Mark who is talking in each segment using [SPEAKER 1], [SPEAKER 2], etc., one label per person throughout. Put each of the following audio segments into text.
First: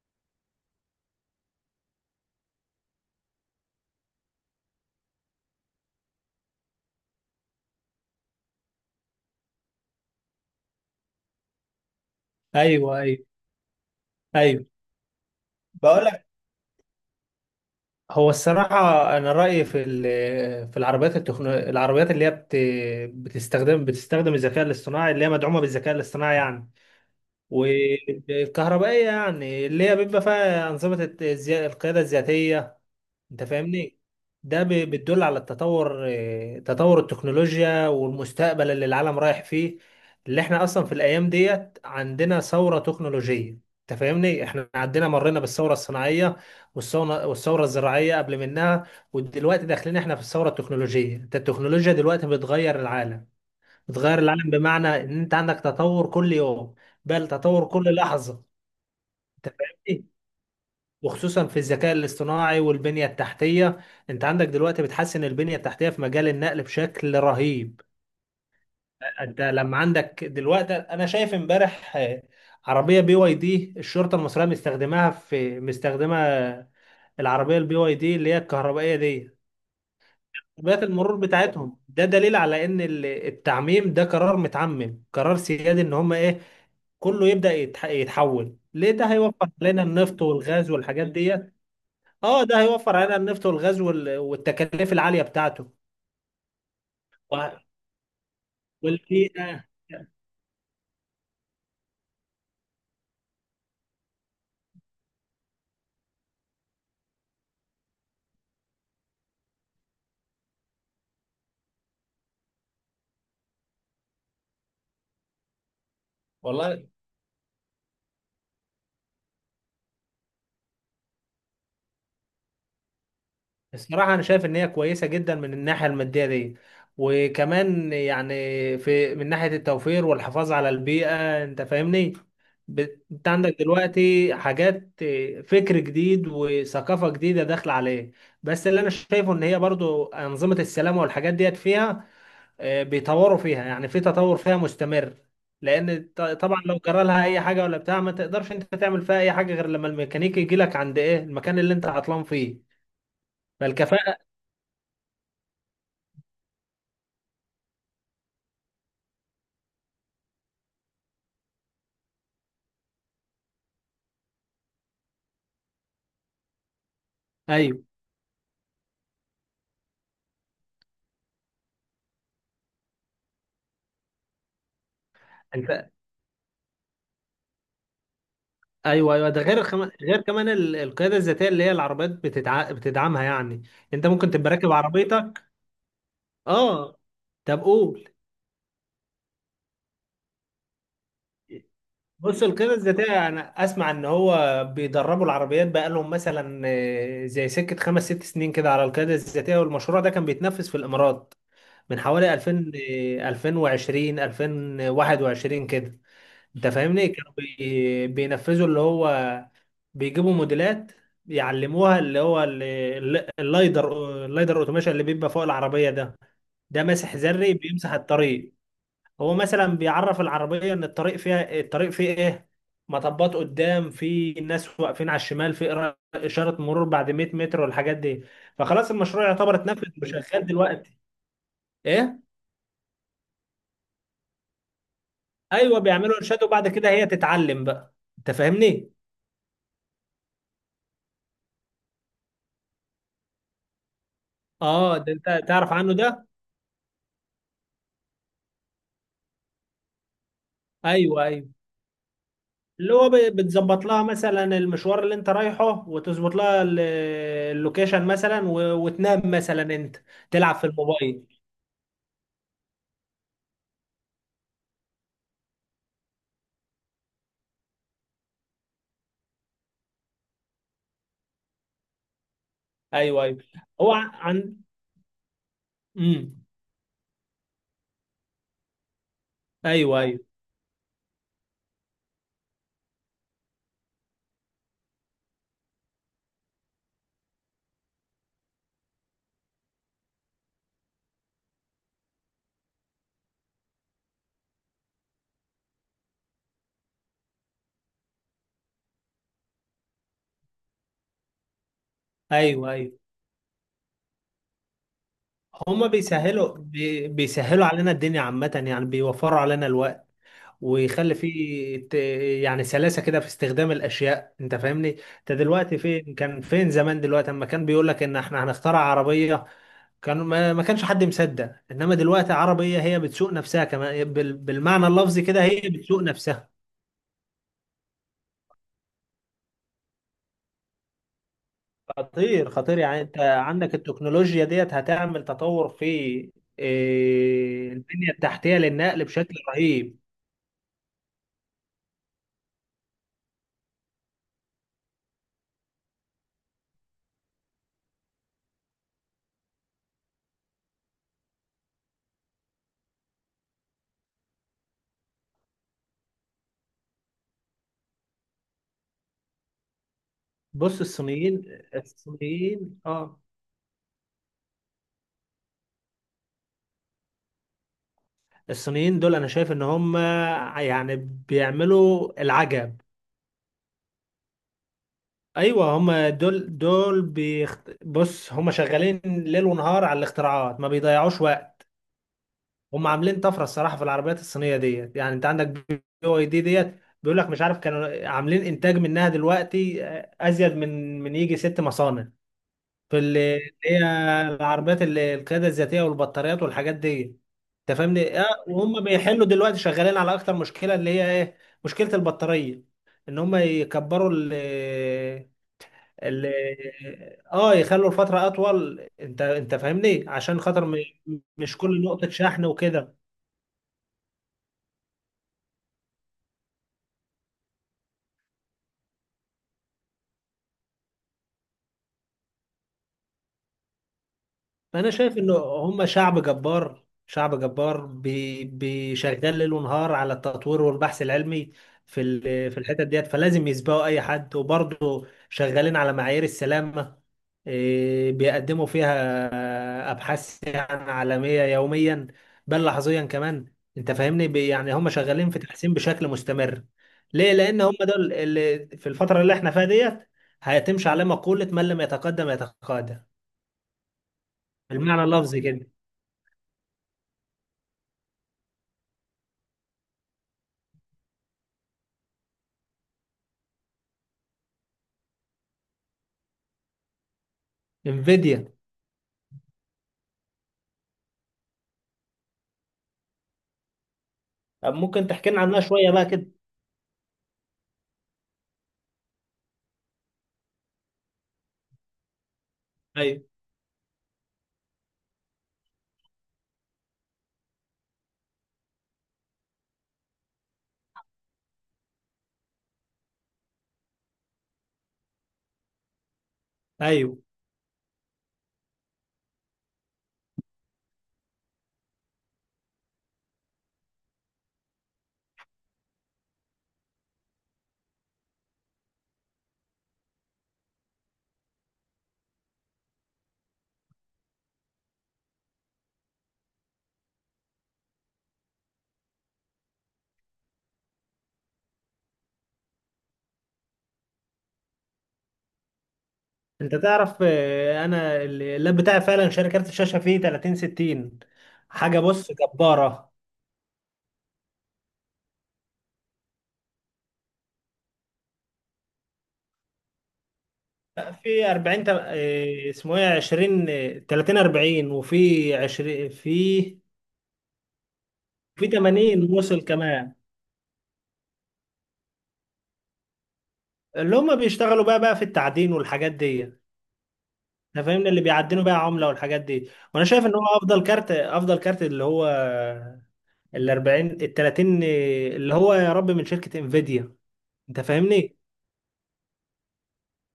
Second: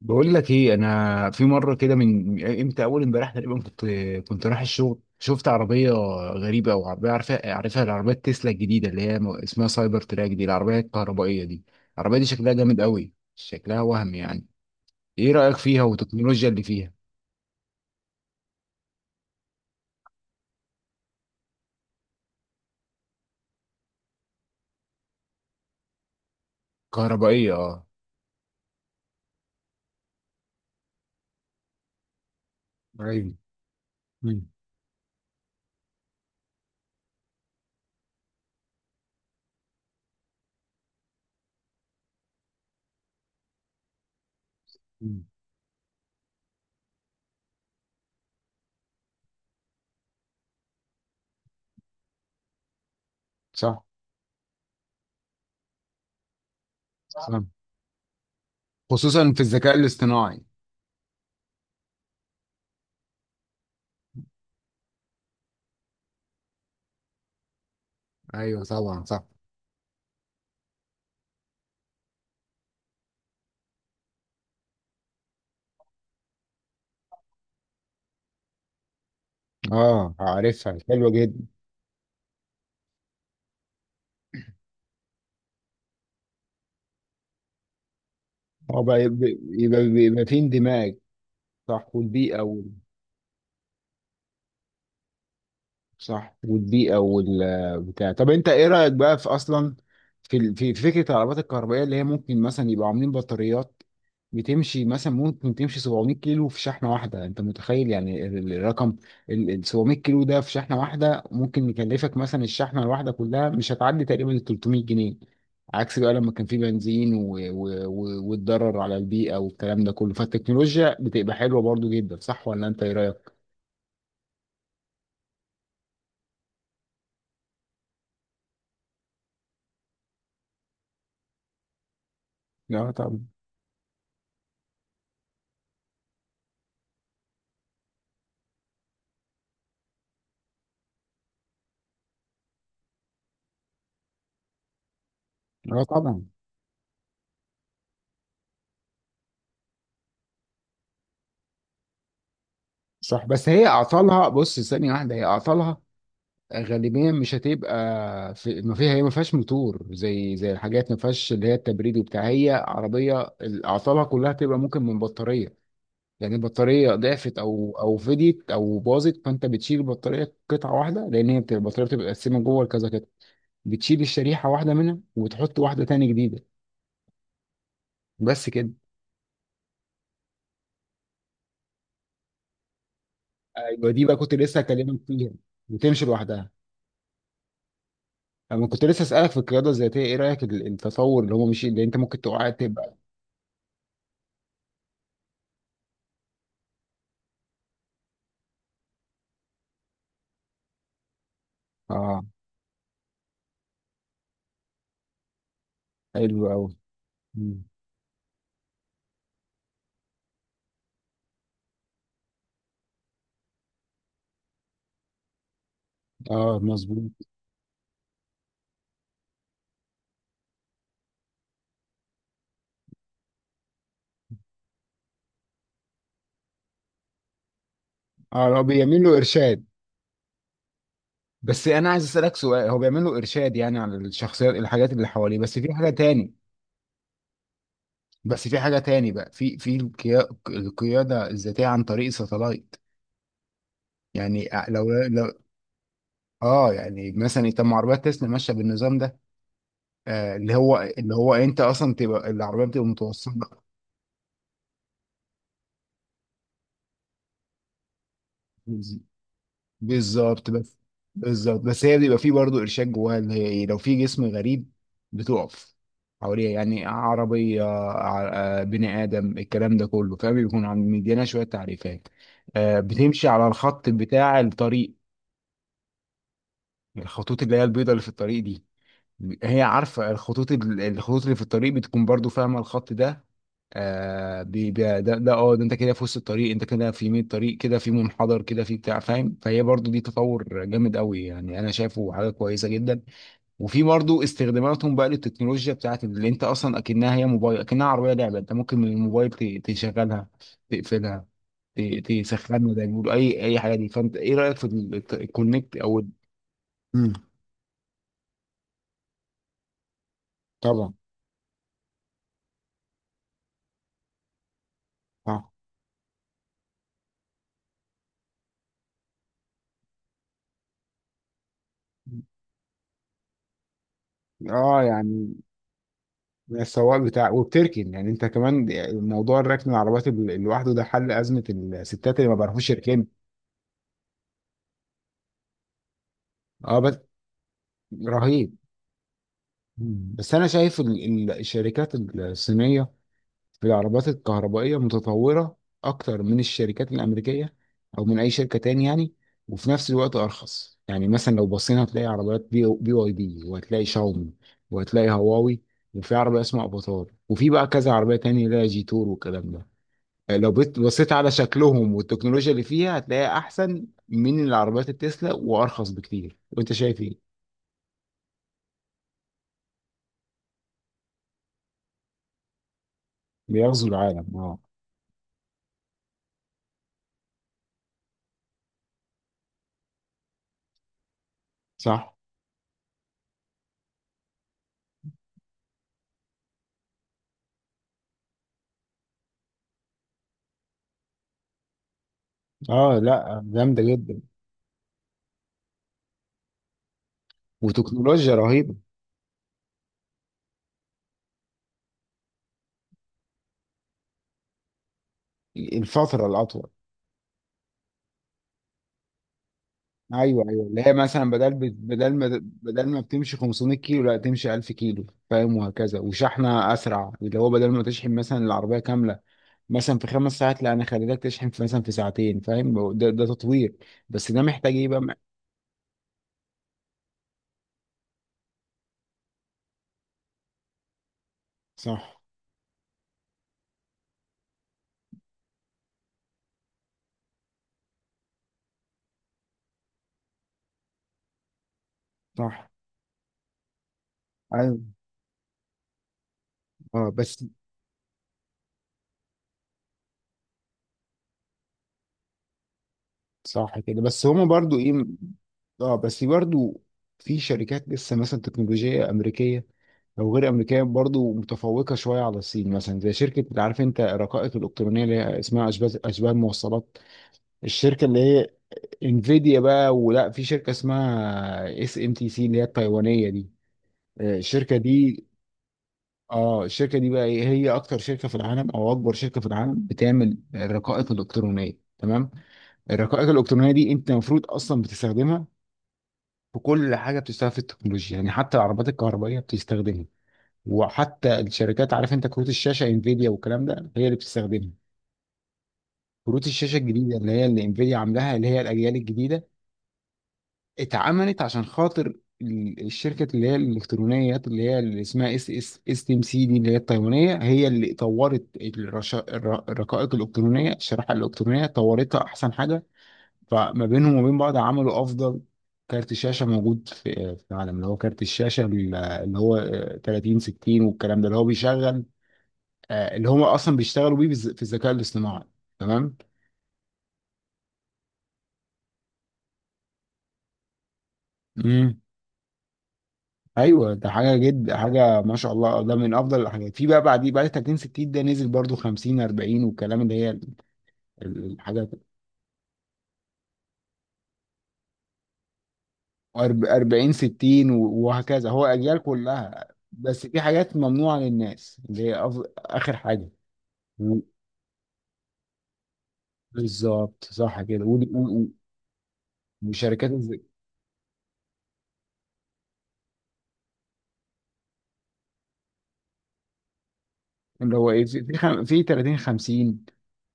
[SPEAKER 1] بقول لك ايه، انا في مره كده، من امتى؟ اول امبارح تقريبا كنت رايح الشغل. شفت عربيه غريبه، او عربيه عارفها العربيه تسلا الجديده، اللي اسمها سايبر تراك دي، العربيه الكهربائيه دي. العربيه دي شكلها جامد
[SPEAKER 2] ايوه،
[SPEAKER 1] قوي،
[SPEAKER 2] ايوه،
[SPEAKER 1] شكلها وهم يعني.
[SPEAKER 2] ايوه.
[SPEAKER 1] ايه رايك فيها
[SPEAKER 2] بقول لك.
[SPEAKER 1] والتكنولوجيا اللي فيها؟
[SPEAKER 2] هو الصراحة أنا رأيي في في العربيات العربيات اللي هي بتستخدم الذكاء الاصطناعي، اللي هي مدعومة بالذكاء الاصطناعي يعني،
[SPEAKER 1] كهربائيه، اه.
[SPEAKER 2] والكهربائية، يعني اللي هي بيبقى فيها أنظمة القيادة الذاتية.
[SPEAKER 1] ايوه.
[SPEAKER 2] انت فاهمني؟
[SPEAKER 1] مم.
[SPEAKER 2] ده بتدل على التطور، تطور التكنولوجيا والمستقبل اللي العالم رايح فيه. اللي احنا اصلا في الايام ديت عندنا ثورة تكنولوجية. انت فاهمني؟ احنا عندنا
[SPEAKER 1] مم.
[SPEAKER 2] مرينا بالثورة الصناعية، والثورة الزراعية قبل منها. ودلوقتي داخلين احنا في الثورة التكنولوجية. انت التكنولوجيا دلوقتي بتغير العالم
[SPEAKER 1] صح.
[SPEAKER 2] بتغير العالم بمعنى ان انت عندك تطور كل يوم، بل
[SPEAKER 1] صح.
[SPEAKER 2] تطور كل لحظة.
[SPEAKER 1] خصوصا في
[SPEAKER 2] انت
[SPEAKER 1] الذكاء
[SPEAKER 2] فاهمني؟
[SPEAKER 1] الاصطناعي.
[SPEAKER 2] وخصوصا في الذكاء الاصطناعي والبنية التحتية. انت عندك دلوقتي بتحسن البنية التحتية في مجال النقل بشكل رهيب.
[SPEAKER 1] ايوه طبعا، صح.
[SPEAKER 2] انت لما عندك دلوقتي انا شايف امبارح عربية بي واي دي، الشرطة المصرية مستخدماها في مستخدمة العربية البي واي دي اللي هي الكهربائية دي
[SPEAKER 1] اه، عارفها،
[SPEAKER 2] بيئة
[SPEAKER 1] حلوه
[SPEAKER 2] المرور
[SPEAKER 1] جدا.
[SPEAKER 2] بتاعتهم. ده دليل على ان التعميم ده قرار متعمم، قرار سيادي، ان هم ايه كله يبدأ يتحول
[SPEAKER 1] اه
[SPEAKER 2] ليه.
[SPEAKER 1] بقى،
[SPEAKER 2] ده هيوفر علينا النفط
[SPEAKER 1] يبقى في
[SPEAKER 2] والغاز
[SPEAKER 1] اندماج.
[SPEAKER 2] والحاجات دي.
[SPEAKER 1] صح والبيئه.
[SPEAKER 2] اه، ده هيوفر علينا النفط والغاز والتكاليف العالية بتاعته.
[SPEAKER 1] صح والبيئة
[SPEAKER 2] و-
[SPEAKER 1] والبتاع. طب انت ايه رأيك بقى في
[SPEAKER 2] والبيئة.
[SPEAKER 1] اصلا، في فكرة العربيات الكهربائية، اللي هي ممكن مثلا يبقى عاملين بطاريات بتمشي مثلا، ممكن تمشي 700 كيلو في شحنة واحدة؟ انت متخيل يعني الرقم، ال 700 كيلو ده في شحنة واحدة، ممكن يكلفك مثلا الشحنة الواحدة كلها مش هتعدي تقريبا ال 300 جنيه، عكس بقى لما كان في
[SPEAKER 2] والله،
[SPEAKER 1] بنزين، والضرر على البيئة والكلام ده كله. فالتكنولوجيا بتبقى حلوة برضو جدا، صح ولا انت ايه رأيك؟
[SPEAKER 2] الصراحة أنا شايف إن هي كويسة جدا من الناحية المادية دي، وكمان يعني في من ناحية التوفير والحفاظ على البيئة. أنت فاهمني؟
[SPEAKER 1] لا طبعا.
[SPEAKER 2] أنت عندك دلوقتي حاجات، فكر جديد وثقافة جديدة داخلة عليه. بس اللي أنا شايفه إن هي برضو أنظمة السلامة والحاجات ديت فيها بيطوروا فيها، يعني في تطور فيها مستمر.
[SPEAKER 1] اه
[SPEAKER 2] لان
[SPEAKER 1] طبعا،
[SPEAKER 2] طبعا لو جرى لها اي حاجه ولا بتاع، ما تقدرش انت تعمل فيها اي حاجه غير لما الميكانيكي يجي لك عند ايه المكان اللي انت عطلان فيه.
[SPEAKER 1] صح، بس هي
[SPEAKER 2] فالكفاءه.
[SPEAKER 1] اعطالها، بص ثانيه واحده، هي اعطالها غالبيا مش هتبقى في، ما فيها. هي ما فيهاش موتور، زي الحاجات، ما فيهاش اللي هي التبريد وبتاع. هي عربيه، اعطالها كلها تبقى ممكن من بطاريه. يعني البطاريه ضعفت، او
[SPEAKER 2] ايوه.
[SPEAKER 1] او فديت، او باظت، فانت بتشيل البطاريه قطعه واحده، لان هي البطاريه بتبقى متقسمه جوه لكذا قطعه. بتشيل الشريحه واحده منها، وتحط واحده
[SPEAKER 2] انت.
[SPEAKER 1] تاني جديده، بس كده.
[SPEAKER 2] ايوه، ايوه، ده غير غير كمان القياده الذاتيه اللي هي العربيات بتدعمها يعني.
[SPEAKER 1] ايوه، دي
[SPEAKER 2] انت
[SPEAKER 1] بقى
[SPEAKER 2] ممكن
[SPEAKER 1] كنت
[SPEAKER 2] تبقى
[SPEAKER 1] لسه
[SPEAKER 2] راكب
[SPEAKER 1] هكلمك فيها.
[SPEAKER 2] عربيتك.
[SPEAKER 1] وتمشي لوحدها.
[SPEAKER 2] اه. طب قول.
[SPEAKER 1] انا كنت لسه اسالك في القياده الذاتيه، ايه رايك التطور، اللي هو مش اللي انت ممكن
[SPEAKER 2] بص،
[SPEAKER 1] تقع
[SPEAKER 2] القيادة
[SPEAKER 1] تبقى.
[SPEAKER 2] الذاتية أنا أسمع إن هو بيدربوا العربيات بقالهم مثلا زي سكة خمس ست سنين كده على القيادة الذاتية، والمشروع ده كان بيتنفذ في الإمارات من
[SPEAKER 1] اه.
[SPEAKER 2] حوالي 2000 ل 2020 2021 كده.
[SPEAKER 1] حلو
[SPEAKER 2] انت
[SPEAKER 1] قوي.
[SPEAKER 2] فاهمني؟ كانوا بينفذوا اللي هو بيجيبوا موديلات يعلموها اللي هو اللايدر اوتوميشن اللي بيبقى فوق العربية ده.
[SPEAKER 1] اه،
[SPEAKER 2] ده
[SPEAKER 1] مظبوط.
[SPEAKER 2] ماسح ذري بيمسح الطريق. هو مثلا بيعرف العربية ان الطريق فيها، الطريق فيه ايه، مطبات قدام، في ناس واقفين على الشمال، في إشارة مرور بعد 100 متر، والحاجات دي.
[SPEAKER 1] اه، هو
[SPEAKER 2] فخلاص
[SPEAKER 1] بيعمل له
[SPEAKER 2] المشروع يعتبر
[SPEAKER 1] ارشاد.
[SPEAKER 2] اتنفذ وشغال دلوقتي.
[SPEAKER 1] بس انا عايز
[SPEAKER 2] ايه؟
[SPEAKER 1] اسالك سؤال، هو بيعمل له ارشاد يعني على الشخصيات، الحاجات اللي حواليه، بس في
[SPEAKER 2] ايوه،
[SPEAKER 1] حاجه
[SPEAKER 2] بيعملوا
[SPEAKER 1] تاني.
[SPEAKER 2] ارشاد وبعد كده هي تتعلم بقى. انت
[SPEAKER 1] بس في حاجه
[SPEAKER 2] فاهمني؟
[SPEAKER 1] تاني بقى، في القياده الذاتيه عن طريق ساتلايت. يعني لو
[SPEAKER 2] اه، ده
[SPEAKER 1] لو
[SPEAKER 2] انت تعرف عنه ده.
[SPEAKER 1] اه. يعني مثلا، طب ما عربيات تسلا ماشيه بالنظام ده. اللي هو اللي
[SPEAKER 2] ايوه،
[SPEAKER 1] هو
[SPEAKER 2] ايوه،
[SPEAKER 1] انت اصلا تبقى العربيه بتبقى
[SPEAKER 2] اللي هو
[SPEAKER 1] متوصله.
[SPEAKER 2] بتظبط لها مثلا المشوار اللي انت رايحه، وتظبط لها اللوكيشن مثلا، وتنام مثلا انت،
[SPEAKER 1] بالظبط.
[SPEAKER 2] تلعب في الموبايل.
[SPEAKER 1] بس هي بيبقى فيه برضه ارشاد جواها، اللي هي ايه؟ لو في جسم غريب بتقف حواليها. يعني عربيه بني ادم، الكلام ده كله فاهم، بيكون عم مدينا شويه تعريفات.
[SPEAKER 2] ايوه،
[SPEAKER 1] بتمشي
[SPEAKER 2] ايوه.
[SPEAKER 1] على الخط
[SPEAKER 2] هو
[SPEAKER 1] بتاع
[SPEAKER 2] عن
[SPEAKER 1] الطريق،
[SPEAKER 2] امم
[SPEAKER 1] الخطوط اللي هي البيضاء اللي في الطريق دي. هي
[SPEAKER 2] ايوه،
[SPEAKER 1] عارفة
[SPEAKER 2] ايوه،
[SPEAKER 1] الخطوط، الخطوط اللي في الطريق بتكون برضو فاهمة الخط ده. آه بي بي ده ده اه ده انت كده في وسط الطريق، انت كده في يمين الطريق، كده في منحدر، كده في بتاع، فاهم؟ فهي برضو دي تطور جامد قوي يعني، انا شايفه حاجة كويسة جدا. وفي برضو استخداماتهم بقى للتكنولوجيا بتاعت، اللي انت اصلا اكنها هي موبايل، اكنها عربية لعبة. انت ممكن من الموبال تشغلها، تقفلها،
[SPEAKER 2] ايوه،
[SPEAKER 1] تسخنها، ده
[SPEAKER 2] ايوه،
[SPEAKER 1] يقول اي حاجة دي. فانت ايه رأيك في الكونكت،
[SPEAKER 2] هما
[SPEAKER 1] او
[SPEAKER 2] بيسهلوا بي-
[SPEAKER 1] امم
[SPEAKER 2] بيسهلوا علينا الدنيا عامة، يعني بيوفروا علينا الوقت،
[SPEAKER 1] طبعا؟
[SPEAKER 2] ويخلي فيه يعني سلاسة كده في استخدام الأشياء. أنت فاهمني؟ أنت
[SPEAKER 1] اه.
[SPEAKER 2] دلوقتي فين، كان فين زمان؟ دلوقتي أما كان بيقول لك إن إحنا هنخترع عربية، كان ما كانش حد مصدق. إنما دلوقتي عربية هي بتسوق نفسها، كمان بالمعنى اللفظي
[SPEAKER 1] يعني
[SPEAKER 2] كده، هي بتسوق نفسها.
[SPEAKER 1] من السواق بتاع، وبتركن، يعني انت كمان موضوع الركن العربيات لوحده، ده حل ازمه الستات اللي ما
[SPEAKER 2] خطير،
[SPEAKER 1] بيعرفوش
[SPEAKER 2] خطير، يعني
[SPEAKER 1] يركنوا.
[SPEAKER 2] أنت عندك التكنولوجيا ديت هتعمل تطور في
[SPEAKER 1] اه، بس
[SPEAKER 2] إيه، البنية
[SPEAKER 1] رهيب.
[SPEAKER 2] التحتية للنقل بشكل رهيب.
[SPEAKER 1] مم. بس انا شايف الشركات الصينيه في العربيات الكهربائيه متطوره اكتر من الشركات الامريكيه، او من اي شركه تاني يعني. وفي نفس الوقت ارخص. يعني مثلا لو بصينا هتلاقي عربيات بي واي دي، وهتلاقي شاومي، وهتلاقي هواوي، وفي عربيه اسمها افاتار، وفي بقى كذا عربيه تانية اللي هي جي تور والكلام ده. لو
[SPEAKER 2] بص
[SPEAKER 1] بصيت على
[SPEAKER 2] الصينيين،
[SPEAKER 1] شكلهم والتكنولوجيا اللي
[SPEAKER 2] الصينيين،
[SPEAKER 1] فيها،
[SPEAKER 2] اه
[SPEAKER 1] هتلاقيها احسن من العربيات التسلا وارخص بكتير. وانت شايف ايه؟
[SPEAKER 2] الصينيين دول انا شايف ان هم يعني بيعملوا العجب.
[SPEAKER 1] بيغزو العالم، اه.
[SPEAKER 2] ايوه، هم دول بص هم شغالين ليل ونهار على الاختراعات، ما بيضيعوش وقت.
[SPEAKER 1] صح.
[SPEAKER 2] هم عاملين طفره، الصراحه، في العربيات الصينيه ديت. يعني انت عندك بي او اي دي ديت بيقول لك مش عارف كانوا عاملين انتاج منها دلوقتي ازيد من يجي ست مصانع في
[SPEAKER 1] اه، لا
[SPEAKER 2] اللي هي
[SPEAKER 1] جامده جدا.
[SPEAKER 2] العربيات، اللي القياده الذاتيه والبطاريات والحاجات دي. انت فاهمني؟
[SPEAKER 1] وتكنولوجيا
[SPEAKER 2] اه،
[SPEAKER 1] رهيبه.
[SPEAKER 2] وهم بيحلوا دلوقتي شغالين على اكتر مشكله، اللي هي ايه، مشكله البطاريه، ان هم يكبروا ال
[SPEAKER 1] الفتره
[SPEAKER 2] ال
[SPEAKER 1] الاطول.
[SPEAKER 2] اه يخلوا الفتره اطول. انت فاهمني؟ عشان
[SPEAKER 1] ايوه،
[SPEAKER 2] خاطر
[SPEAKER 1] ايوه. اللي هي مثلا،
[SPEAKER 2] مش كل نقطه شحن
[SPEAKER 1] بدل
[SPEAKER 2] وكده.
[SPEAKER 1] ما بتمشي 500 كيلو، لا تمشي 1000 كيلو، فاهم؟ وهكذا. وشحنه اسرع، اللي هو بدل ما تشحن مثلا العربيه كامله مثلا في 5 ساعات، لا انا خليتك تشحن في مثلا في ساعتين، فاهم؟ ده تطوير. بس ده محتاج ايه
[SPEAKER 2] انا
[SPEAKER 1] بقى؟
[SPEAKER 2] شايف انه هم شعب جبار، شعب جبار، شغال ليل ونهار على التطوير والبحث العلمي في
[SPEAKER 1] صح.
[SPEAKER 2] في الحتت ديت. فلازم يسبقوا اي حد، وبرضه شغالين على معايير السلامة، إيه، بيقدموا فيها ابحاث يعني عالمية يوميا، بل
[SPEAKER 1] صح.
[SPEAKER 2] لحظيا كمان. انت فاهمني؟ يعني هم
[SPEAKER 1] ايوه.
[SPEAKER 2] شغالين في تحسين بشكل مستمر،
[SPEAKER 1] اه
[SPEAKER 2] ليه؟
[SPEAKER 1] بس.
[SPEAKER 2] لان هم دول اللي في الفترة اللي احنا فيها ديت هيتمشي على مقولة من لم يتقدم يتقادم،
[SPEAKER 1] صح كده، بس هما برضو ايه.
[SPEAKER 2] بالمعنى اللفظي كده.
[SPEAKER 1] اه، بس برضو في شركات لسه مثلا تكنولوجية أمريكية، أو غير أمريكية، برضو متفوقة شوية على الصين. مثلا زي شركة، عارف أنت الرقائق الإلكترونية اللي هي اسمها أشباه الموصلات، الشركة اللي هي
[SPEAKER 2] انفيديا.
[SPEAKER 1] انفيديا بقى، ولا في شركة اسمها SMTC اللي هي التايوانية دي.
[SPEAKER 2] طب
[SPEAKER 1] الشركة
[SPEAKER 2] ممكن
[SPEAKER 1] دي،
[SPEAKER 2] تحكي لنا عنها شويه بقى كده؟
[SPEAKER 1] اه، الشركة دي بقى إيه؟ هي أكتر شركة في العالم، أو أكبر شركة في العالم بتعمل الرقائق الإلكترونية، تمام؟
[SPEAKER 2] ايوه،
[SPEAKER 1] الرقائق الالكترونيه دي انت المفروض اصلا بتستخدمها في كل حاجه بتشتغل في التكنولوجيا، يعني حتى العربات الكهربائيه بتستخدمها. وحتى الشركات، عارف انت كروت الشاشه انفيديا والكلام ده، هي اللي بتستخدمها. كروت الشاشه الجديده
[SPEAKER 2] ايوه.
[SPEAKER 1] اللي هي اللي انفيديا عاملاها، اللي هي الاجيال الجديده، اتعملت عشان خاطر الشركه اللي هي الالكترونيات، اللي هي اللي اسمها اس تي ام سي دي، اللي هي التايوانيه، هي اللي طورت الرقائق الالكترونيه، الشريحه الالكترونيه، طورتها احسن حاجه. فما بينهم وبين بعض عملوا افضل كارت شاشه موجود في العالم، اللي هو كارت الشاشه، اللي هو 30 60 والكلام ده، اللي هو بيشغل، اللي هم اصلا بيشتغلوا بيه، في الذكاء الاصطناعي، تمام.
[SPEAKER 2] انت تعرف انا اللاب بتاعي فعلا شاري كارت الشاشه فيه 30 60.
[SPEAKER 1] امم
[SPEAKER 2] حاجه، بص، جباره.
[SPEAKER 1] ايوه، ده حاجه، حاجه ما شاء الله، ده من افضل الحاجات. في بقى بعديه، بعد 30 60 ده نزل برضو 50 40 والكلام، اللي هي
[SPEAKER 2] في 40
[SPEAKER 1] الحاجات.
[SPEAKER 2] اسمه ايه، 20 30 40، وفي 20 في،
[SPEAKER 1] 40 60 وهكذا، هو
[SPEAKER 2] في
[SPEAKER 1] اجيال
[SPEAKER 2] 80 وصل
[SPEAKER 1] كلها.
[SPEAKER 2] كمان.
[SPEAKER 1] بس في حاجات ممنوعه للناس، اللي هي اخر حاجه.
[SPEAKER 2] اللي هم بيشتغلوا بقى في التعدين والحاجات دي.
[SPEAKER 1] بالظبط، صح كده،
[SPEAKER 2] انت فاهمني؟ اللي بيعدنوا بقى عمله والحاجات دي، وانا
[SPEAKER 1] وشركات
[SPEAKER 2] شايف ان هو افضل كارت، افضل كارت، اللي هو ال 40 ال 30 اللي هو يا رب، من شركة انفيديا.
[SPEAKER 1] اللي
[SPEAKER 2] انت
[SPEAKER 1] هو ايه، في
[SPEAKER 2] فاهمني؟
[SPEAKER 1] في خم- في 30 50،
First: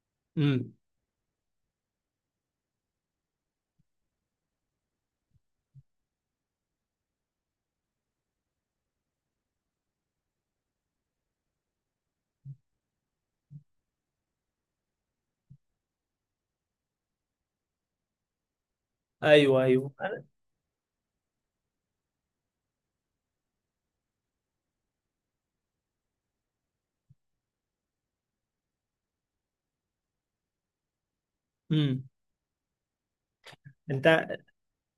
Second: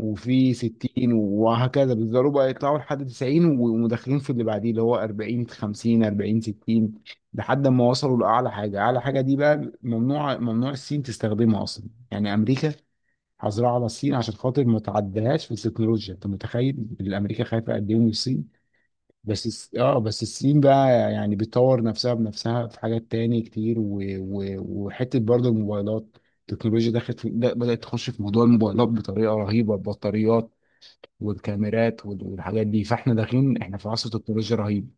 [SPEAKER 1] وفي
[SPEAKER 2] امم
[SPEAKER 1] 60 وهكذا، بيفضلوا بقى يطلعوا لحد 90، ومدخلين في اللي بعديه، اللي هو 40 50 40 60، لحد ما وصلوا لاعلى حاجه. اعلى حاجه دي بقى ممنوع، ممنوع الصين تستخدمها اصلا. يعني امريكا حظرها على الصين عشان خاطر ما تعديهاش في التكنولوجيا. انت متخيل الامريكا خايفه قد ايه من الصين؟ بس
[SPEAKER 2] ايوه، ايوه،
[SPEAKER 1] الصين بقى يعني بتطور نفسها بنفسها في حاجات تاني كتير، وحتة برضو الموبايلات. التكنولوجيا دخلت بدأت تخش في موضوع الموبايلات بطريقة رهيبة. البطاريات والكاميرات
[SPEAKER 2] امم
[SPEAKER 1] والحاجات دي، فاحنا داخلين احنا في
[SPEAKER 2] انت
[SPEAKER 1] عصر تكنولوجيا رهيب.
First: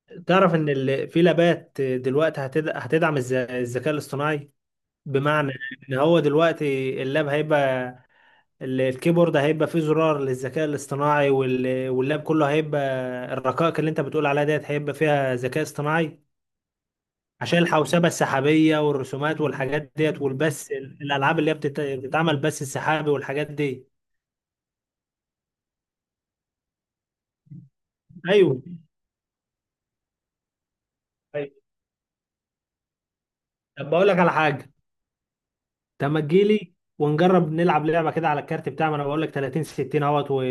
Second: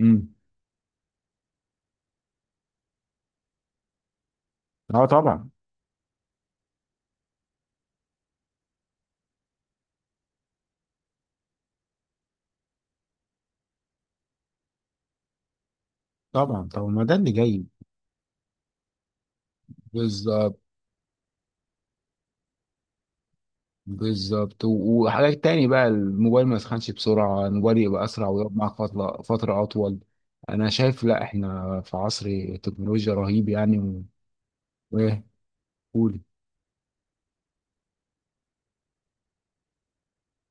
[SPEAKER 1] امم
[SPEAKER 2] تعرف ان في لابات دلوقتي هتدعم الذكاء الاصطناعي،
[SPEAKER 1] اه طبعا.
[SPEAKER 2] بمعنى ان هو دلوقتي اللاب هيبقى الكيبورد هيبقى فيه زرار للذكاء الاصطناعي، واللاب كله هيبقى الرقائق اللي انت بتقول عليها ديت هيبقى فيها ذكاء اصطناعي،
[SPEAKER 1] طبعا، طبعا، ما ده اللي
[SPEAKER 2] عشان
[SPEAKER 1] جاي.
[SPEAKER 2] الحوسبة السحابية والرسومات والحاجات ديت
[SPEAKER 1] بالظبط.
[SPEAKER 2] والبث، الألعاب اللي هي بتتعمل بث السحابي والحاجات دي.
[SPEAKER 1] بالظبط وحاجات تاني بقى، الموبايل ما يسخنش بسرعة، الموبايل يبقى أسرع ويقعد
[SPEAKER 2] ايوه.
[SPEAKER 1] معاك فترة أطول. أنا شايف لا،
[SPEAKER 2] طيب.
[SPEAKER 1] إحنا في عصر تكنولوجيا رهيب
[SPEAKER 2] طب
[SPEAKER 1] يعني.
[SPEAKER 2] بقول لك على حاجه.
[SPEAKER 1] ايه؟
[SPEAKER 2] طب ما
[SPEAKER 1] قولي.
[SPEAKER 2] تجيلي ونجرب نلعب لعبه كده على الكارت بتاع، ما انا بقول لك 30 60 اهوت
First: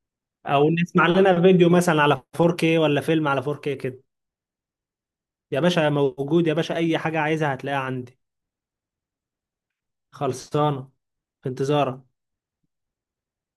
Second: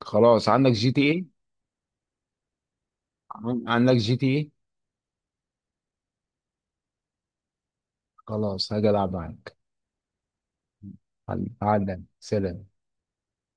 [SPEAKER 1] خلاص، عندك
[SPEAKER 2] او
[SPEAKER 1] جي تي
[SPEAKER 2] نسمع
[SPEAKER 1] ايه
[SPEAKER 2] لنا فيديو مثلا على 4K، ولا فيلم على 4K
[SPEAKER 1] عندك
[SPEAKER 2] كده.
[SPEAKER 1] جي تي ايه.
[SPEAKER 2] يا باشا موجود، يا باشا، اي حاجه عايزها هتلاقيها عندي.
[SPEAKER 1] خلاص، هاجي العب معاك.
[SPEAKER 2] خلصانه. في
[SPEAKER 1] تعال،
[SPEAKER 2] انتظارك.
[SPEAKER 1] سلام.